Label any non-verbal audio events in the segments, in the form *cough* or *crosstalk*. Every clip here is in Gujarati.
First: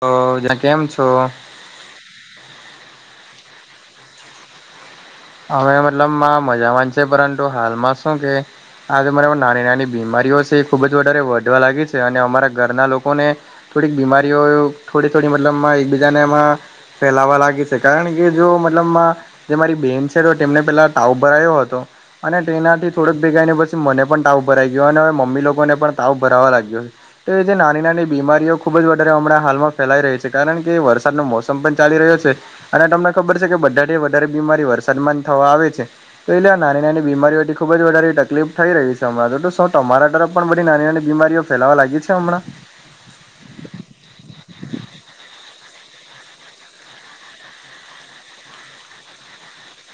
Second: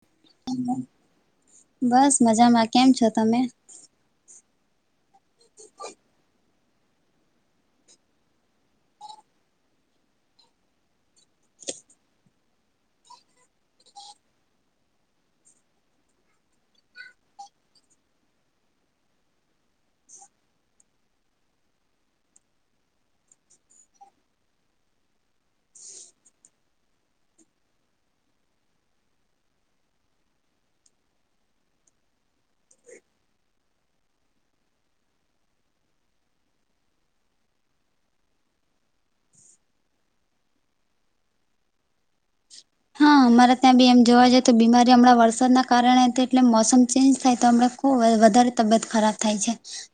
તો જે કેમ છો? બસ મજામાં કેમ છો તમે? અવે મતલબ મજા વાંધ છે પરંતુ હાલમાં શું કે આજે મને નાની નાની બીમારીઓ છે ખુબ જ વધારે વધવા લાગી છે અને અમારા ઘરના લોકો ને થોડીક બીમારીઓ થોડી થોડી મતલબમાં એકબીજાને એમાં ફેલાવા લાગે છે કારણ કે જો મતલબ જે મારી બેમ તો તેમને પેલા ટાવભરા આવયો હતો. અને તેનાથી થોડોક ભેગા ને પછી મને પણ તાવ ભરાઈ ગયો અને મમ્મી લોકોને પણ તાવ ભરાવા લાગ્યો. તો એ જે નાની નાની બીમારીઓ ખૂબ જ વધારે હમણાં હાલમાં ફેલાઈ રહી છે કારણ કે વરસાદનો મોસમ પણ ચાલી રહ્યો છે. અને તમને ખબર છે કે બધારેથી વધારે બીમારી વરસાદ ન થવા આવે છે. તો એટલે આ નાની નાની બીમારીઓથી ખૂબ જ વધારે તકલીફ થઈ રહી છે અમારા તો શું તમારા તરફ પણ બધી નાની નાની બીમારીઓ ફેલાવા લાગી જ છે હમણાં? હા અમારે ત્યાં બી એમ જોવા જઈએ તો બીમારી હમણાં વરસાદના કારણે એટલે મોસમ ચેન્જ થાય તો હમણાં ખૂબ વધારે તબિયત ખરાબ થાય છે.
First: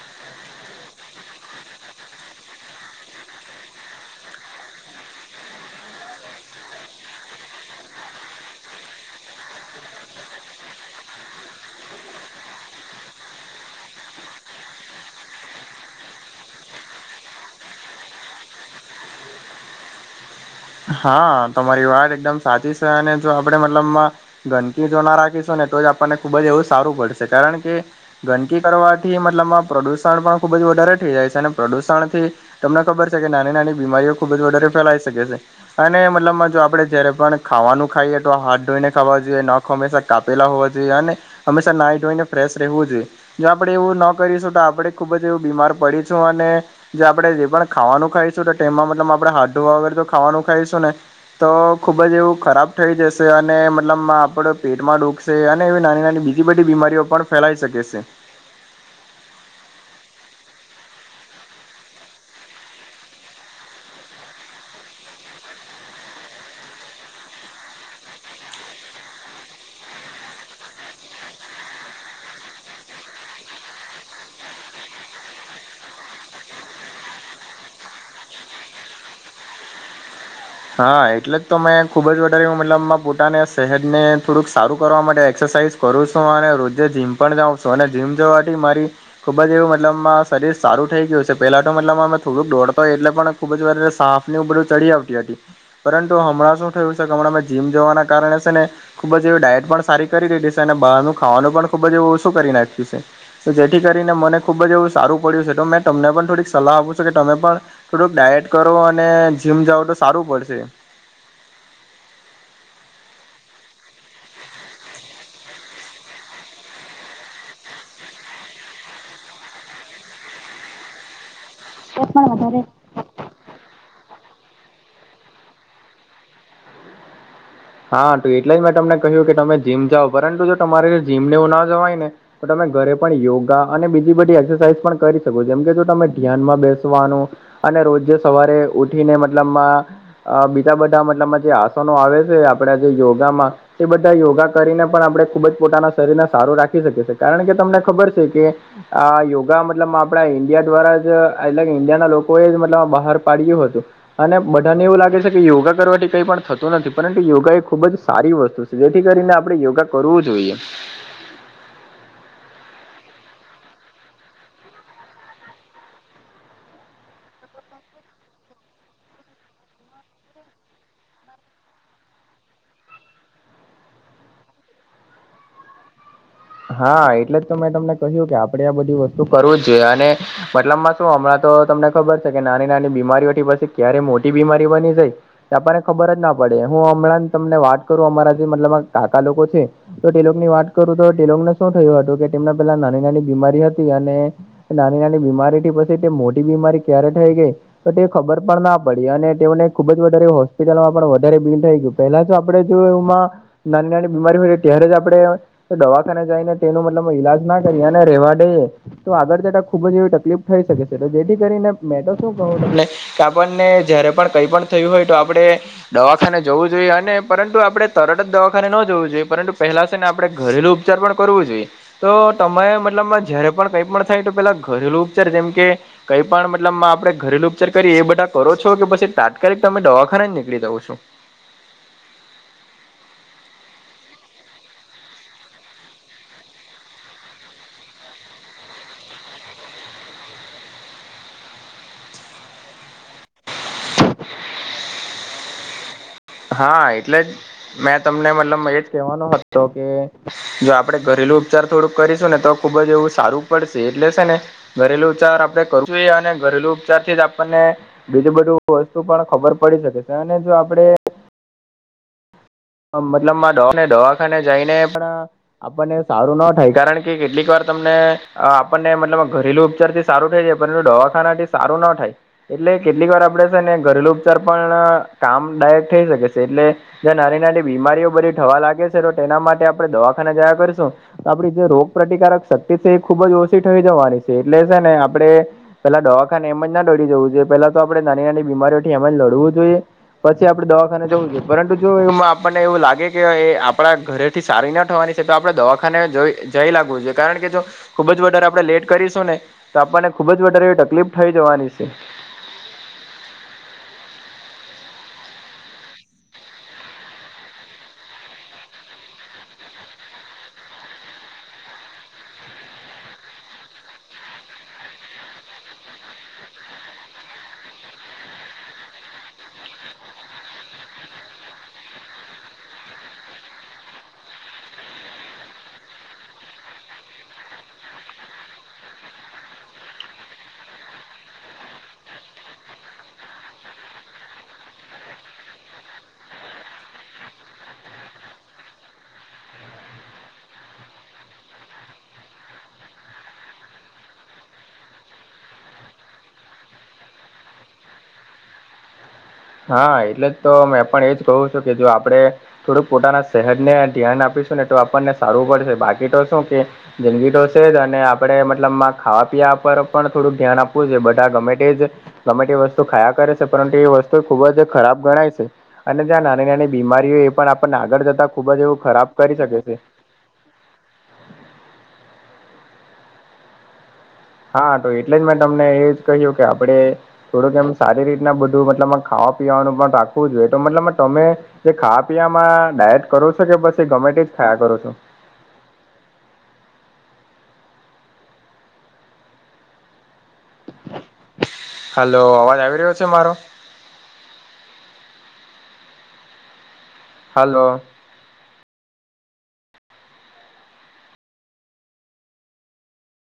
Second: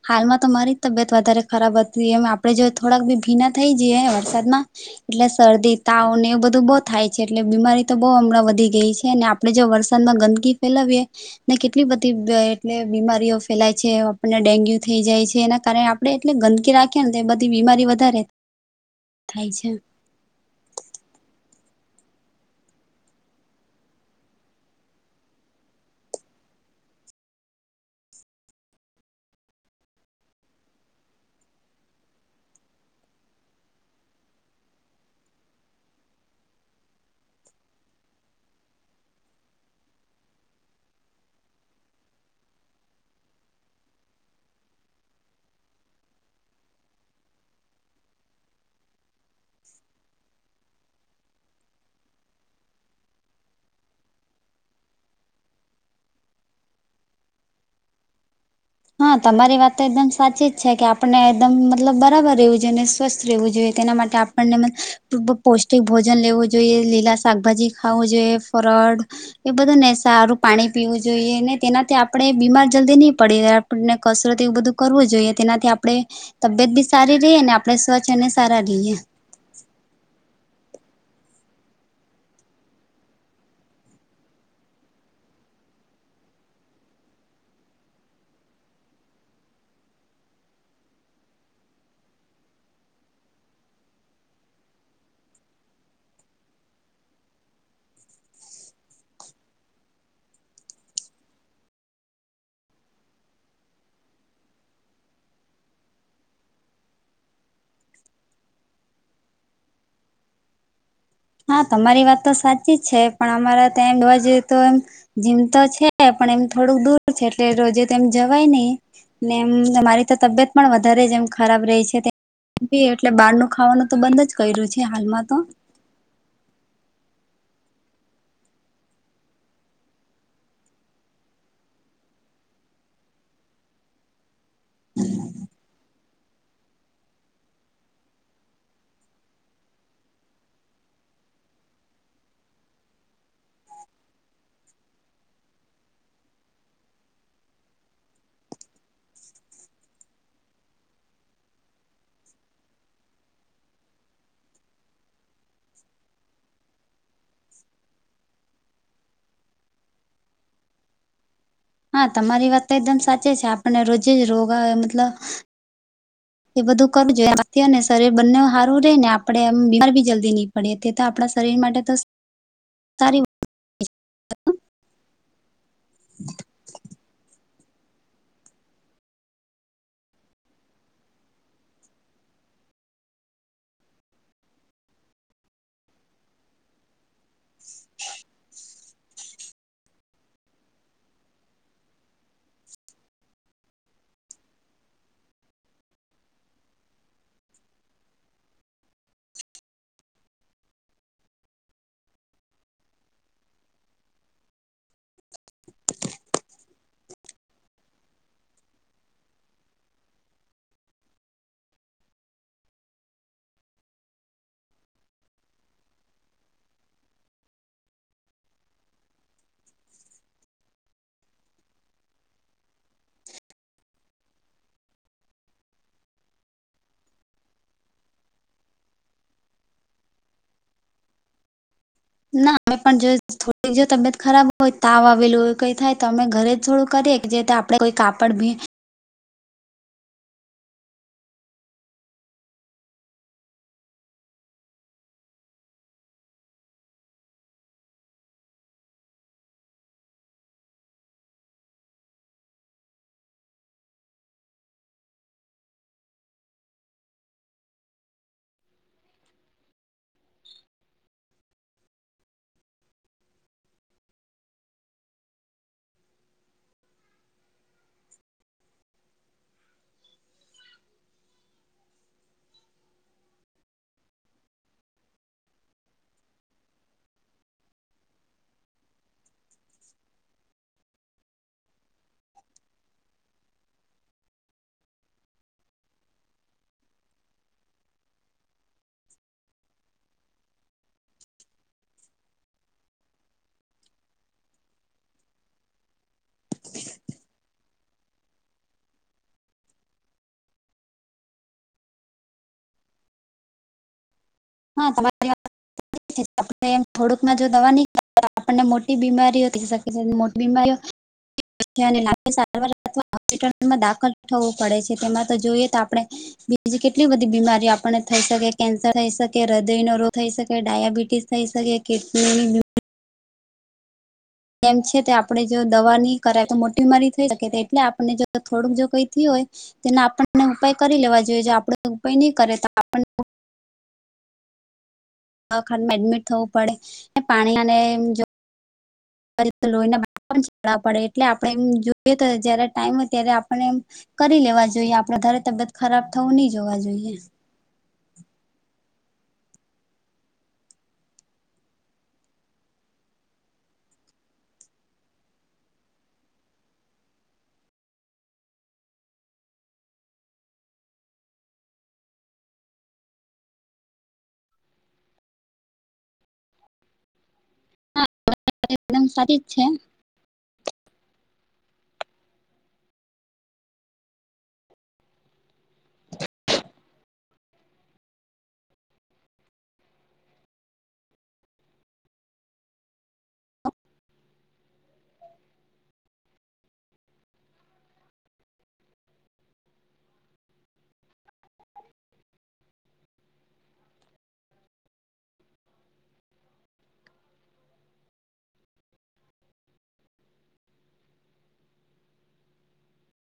હાલમાં તો મારી તબિયત વધારે ખરાબ હતી એમ આપડે જો થોડાક બી ભીના થઈ જઈએ વરસાદમાં. એટલે શરદી તાવ ને એ બધું બઉ થાય છે એટલે બીમારી તો બહુ હમણાં વધી ગઈ છે અને આપડે જો વરસાદમાં ગંદકી ફેલાવીએ. ને કેટલી બધી એટલે બીમારીઓ ફેલાય છે આપણને ડેન્ગ્યુ થઈ જાય છે એના કારણે આપણે એટલે ગંદકી રાખી ને બધી બીમારી વધારે હા *inaudible* થાય છે. હા તમારી વાત એકદમ સાચી છે અને જો આપડે મતલબ ગંદકી જો ના રાખીશું ને તો જ આપણને ખુબ જ એવું સારું પડશે કારણ કે ગંદકી કરવાથી મતલબમાં પ્રદુષણ પણ ખુબ જ વધારે થઈ જાય છે અને પ્રદુષણથી તમને ખબર છે કે નાની નાની બીમારીઓ ખુબ જ વધારે ફેલાઈ શકે છે. અને મતલબમાં જો આપડે જયારે પણ ખાવાનું ખાઈએ તો હાથ ધોઈને ખાવા જોઈએ ન આો હંમેશા કાપેલા હોવા જોઈએ અને, હમેશા નાઇડ હોઈને ફ્રેશ રહેવું જોઈએ. જો આપણેે એવું ના કરીશું તો આપણેે ખુબ જ એવું બીમાર પડીશું અને જે આપણે જે પણ ખાવાનું ખાઈશું નેમાં મતલબ આપણેે હાું વગર તો ખાવાનું ખાઈશું ને. તો ખૂબ જ એવું ખરાબ થઈ જશે અને મતલબ આપડ પેટમાં ડુખશે. અને એવી નાની નાની બીજી બધી બીમારીઓ પણ ફેલાઈ શકે છે. હા તમારી વાત તો એકદમ સાચી જ છે કે આપણે એકદમ મતલબ બરાબર રહેવું જોઈએ અનેને સ્વસ્થ રહેવું જોઈએ તેના માટે આપને, પૌષ્ટિક ભોજન લેવું જોઈએ લીલા શાકભાજી ખાવું જોઈએ ફડ. એ બધાને સારું પાણી પીવું જોઈએ તેનાથી આપડે બીમાર જલ્દી ની પડીએ ને કસરત એવું બધું કરવું જોઈએ તેનાથી આપડે તબિયત બી સારી રેય અને આપડે સ્વચ્છ અને સારા રહીએ હા એટલે જ તો મેં ખૂબ જ વધારે મતલબમાં પોતાને શહેરને થોડુંક સારું કરવા માટે એક્સરસાઇઝ કરું છું અને રોજે જીમ પણ જાઉ છું અને જીમ જવાથી મારી ખુબ જ એવું મતલબમાં શરીર સારું થઈ ગયું છે પેલા તો મતલબ અમે થોડુંક દોડતો એટલે પણ ખુબ જ વાર સાફ ને બધું ચડી આવતી પરંતુ હમણાં શું થયું છે કે હમણાં મેં જીમ જવાના કારણે છે ને ખુબ જ એવી ડાયટ પણ સારી કરી દીધી છે અને બહારનું ખાવાનું પણ ખુબ જ એવું ઓછું કરી નાખ્યું છે તો જેથી કરીને મને ખૂબ જ એવું સારું પડ્યું છે તો મેં તમને પણ થોડીક સલાહ આપું છું કે તમે પણ થોડુંક ડાયટ કરો અને જીમ જાવ તો સારું પડશે હા તમારી વાત તો સાચી જ છે પણ અમારા ત્યાં જોવા જઈએ તો એમ જીમ તો છે પણ એમ થોડુંક દૂર છે એટલે રોજે તો એમ જવાય નઈ ને એમ મારી તો તબિયત પણ વધારે જ એમ ખરાબ રેય એટલે બી બારનું ખાવાનું તો બંધ જ કર્યું છે હાલમાં તો હા તો એટલે જ મેં તમને કહ્યું કે તમે જીમ જાઓ પરંતુ જો તમારે જીમ ને એવું ના જવાય ને તો તમે ઘરે પણ યોગા અને બીજી બધી એક્સરસાઇઝ પણ કરી શકો જેમ કે જો તમે ધ્યાનમાં બેસવાનું અને રોજ સવારે ઉઠીને મતલબમાં અ બીજા બધા મતલબમાં જે આસનો આવે છે આપડા જે યોગામાં એ બધા યોગા કરીને પણ આપડે ખુબ જ પોતાના શરીરને સારું રાખી શકીએ છે કારણ કે તમને ખબર છે કે આ યોગા મતલબ આપડા ઈન્ડિયા દ્વારા જ એટલે ઈન્ડિયા ના લોકોએ મતલબ બહાર પાડયું હતું અને બધાને એવું લાગે છે કે યોગા કરવાથી કઈ પણ થતું નથી પર યોગા એ ખુબ જ સારી વસ્તુ છે જેથી કરીને આપડે યોગા કરવું જોઈએ હા તમારી વાત તો એકદમ સાચી છે આપણને રોજે રોગ મતલબ એ બધું કરવું જોઈએ *inaudible* શરીર બંને સારું રે ને આપડે એમ બીમારી જલ્દી ની પડ્યે તે તો આપડા શરીર માટે તો સારી હા એટલે જ તો મેં તમને કહ્યું કે આપડે આ બધી વસ્તુ કરવું જ જોઈએ અને મતલબમાં શું હમણાં તો તમને ખબર છે કે નાની નાની બીમારીઓથી પછી ક્યારે મોટી બીમારી બની જાય ત આપનણે ખબર જ ના પડે હું હમણાં તમને વાત કરું અમારા જે મતલબ કાકા લોકો છે તો તે લોકો ની વાત કરું તો તે લોકને શું થયું હતું કે તેમના પેલા નાની નાની બીમારી હતી અને નાની નાની બીમારી થી પછી તે મોટી બીમારી ક્યારે થઈ ગઈ તો તે ખબર પણ ના પડી અને તેમને ખુબ જ વધારે હોસ્પિટલમાં પણ વધારે બિલ થઈ ગયું પેહલા તો આપડે જો એમાં નાની નાની બીમારી હોય ત્યારે આપડે દવા ખાને જાઈને તેનું મતલબમાં ઈલાજ ના કરીએ અને રેવા દઈએ તો આગળ જતાં ખુબ જ એવી તકલીફ થઈ શકે છે તો જેથી કરીને મેં તો શું કહું તમને કે આપણને જયારે પણ કઈ પણ થયું હોય તો આપડે દવાખાને જવું જોઈએ અને પરંતુ આપડે તરત જ દવાખાને ન જવું જોઈએ પરંતુ પહેલા છે ને આપડે ઘરેલું ઉચ્ચારપણ કરવું છે તો તમારે મતલબમાં જયારે પણ કઈ પણ થાય તો પેલા ઘરેલુ ઉપચાર જેમ કે કઈ પણ મતલબ આપડે ઘરેલુ ઉપચાર કરીએ એ બધા કરો છો કે પછી તાત્કાલિક તમે દવાખાના જ નીકળી જાઓ છો ના અમે પણ જો થોડી જો તબિયત ખરાબ હોય તાવ આવેલું હોય કઈ થાય તો અમે ઘરે થોડું કરીએ જે તા પડે કોઈ કાપડ ભી હા એટલે જ મેં તમને મતલબ એજ કેહવાનો હતો કે જો આપડે ઘરેલુ ઉપચાર થોડુંક કરીશું ને તો ખુબ જ એવું સારું પડશે એટલે છે ને ઘરેલુ ઉપચાર આપડે કરવો જોઈએ અને ઘરેલુ ઉપચાર થી જ આપણને બીજું બધું વસ્તુ પણ ખબર પડી શકે છે અને જો આપડે મતલબ મા દવાખાને જઈને આપણા આપણને સારું ના થાય કારણ કે કેટલીક વાર તમને આપણને મતલબ ઘરેલુ ઉપચાર થી સારું થઈ જાય પરંતુ દવાખાના થી સારું ના થાય એટલે કેટલીક વાર આપડે શે ને ઘરેલુ ઉપચાર પણ કામ દાયક થઈ શકે શે એટલે જ્યાં નાની નાની બીમારીઓ બધી થવા લાગે શે તો તેના માટે આપણે દવાખાના જયા કરશું આપડી જે રોગ પ્ર્રતિકારક શક્તિ શે એ ખુબ જ ઓસી થઈ જવાની શે એટલે શે ને આપણે પેલા દવાખાને એમ જ ના દોડી જવું જોઈએ પેલા તો આપણેે નાની નાની બીમારીઓથી એમ જ લડવું જોઈએ પછી આપડે દવાખાના જવું જોયે પરંતુ જો એવું મા આપણને એવું લાગે કે એ આપણા ઘરેથી સારી ના થવાની છે તો આપણે દવાખાને જ જઈ લાગવું જોઈએ કારણ કે જો ખુબ જ વધારે આપણે લેટ કરીશું ને તો આપણને ખુબ જ વધારે એવી તકલીફ થઇ જવાની છે હા તમારી *unintelligible* એમ થોડુંકમાં જો દવા ની આપણને મોટી બીમારીઓ થઈ શકે છે *unintelligible* મોટી બીમારીઓ *unintelligible* સારવાર અથવા હોસ્પિટલમાં દાખલ થવું પડે છે તેમાં તો જોઈએ તો આપણે બીજી કેટલી બધી બીમારી આપને થઈ શકે કેન્સર થઈ શકે કે હૃદય નો રોગ થઈ શકે ડાયાબિટીસ થઈ શકે કે *unintelligible* એમ છે તે આપણે જો દવા ની કરાય તો મોટી બીમારી થઈ શકે એટલે આપને જો થોડુંક જો કઈ થિયું હોય તેના આપણને ઉપાય કરી લેવા જોઈએ જો આપડ ઉપાય ની કરે તો આપણને હ દવાખાણા મા એડમિટ થવું પડે ને પાનિયા ને ક્યારે લોહી ના બાટલા પણ ચડાવા પડે એટલે આપણે એમ જોઈએ તો જયારે ટાઈમ હોય ત્યારે આપને કરી લેવા જોઈએ આપડે વધારે તબિયત ખરાબ થવું ની જોઈએ હા એટલે જ તો મેં પણ એજ કહું છું કે જો આપણે થોડુંક પોતાના સેહત ને ધ્યાન આપીશું ને તો આપણને સારું પડશે બાકી તો શું કે જંદગીતો શે જ અને આપણે મતલબમાં ખાવા પીવા પર પણ થોડુંક ધ્યાન આપવું જોયે બધા ગમે તે જ ગમે તે વસ્તુ ખાયા કરે છે પરંતુ એ વસ્તુ ખુબ જ ખરાબ ગણાય છે અને જ્યાં નાની નાની બીમારીઓ એ પણ આપને આગળ જતા ખુબ જ એવું ખરાબ એકદમ સાચી કરી જ શકે છે હા તો એટલે જ મેં તમને એ જ કહ્યું કે આપડે થોડુંક એમ સારી રીતના બધું મતલબ ખાવા પીવાનું પણ રાખવું જોઈએ તો મતલબ તમે કે ખાવા પીવામાં ડાયટ કરું છો કે પછી ગમે તે જ ખાયા કરો છો હલો અવાજ આવી રહ્યો છે મારો હલો છે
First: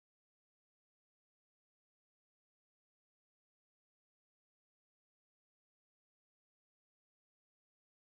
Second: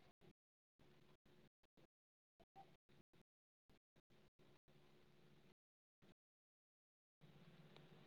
આ છે આ છે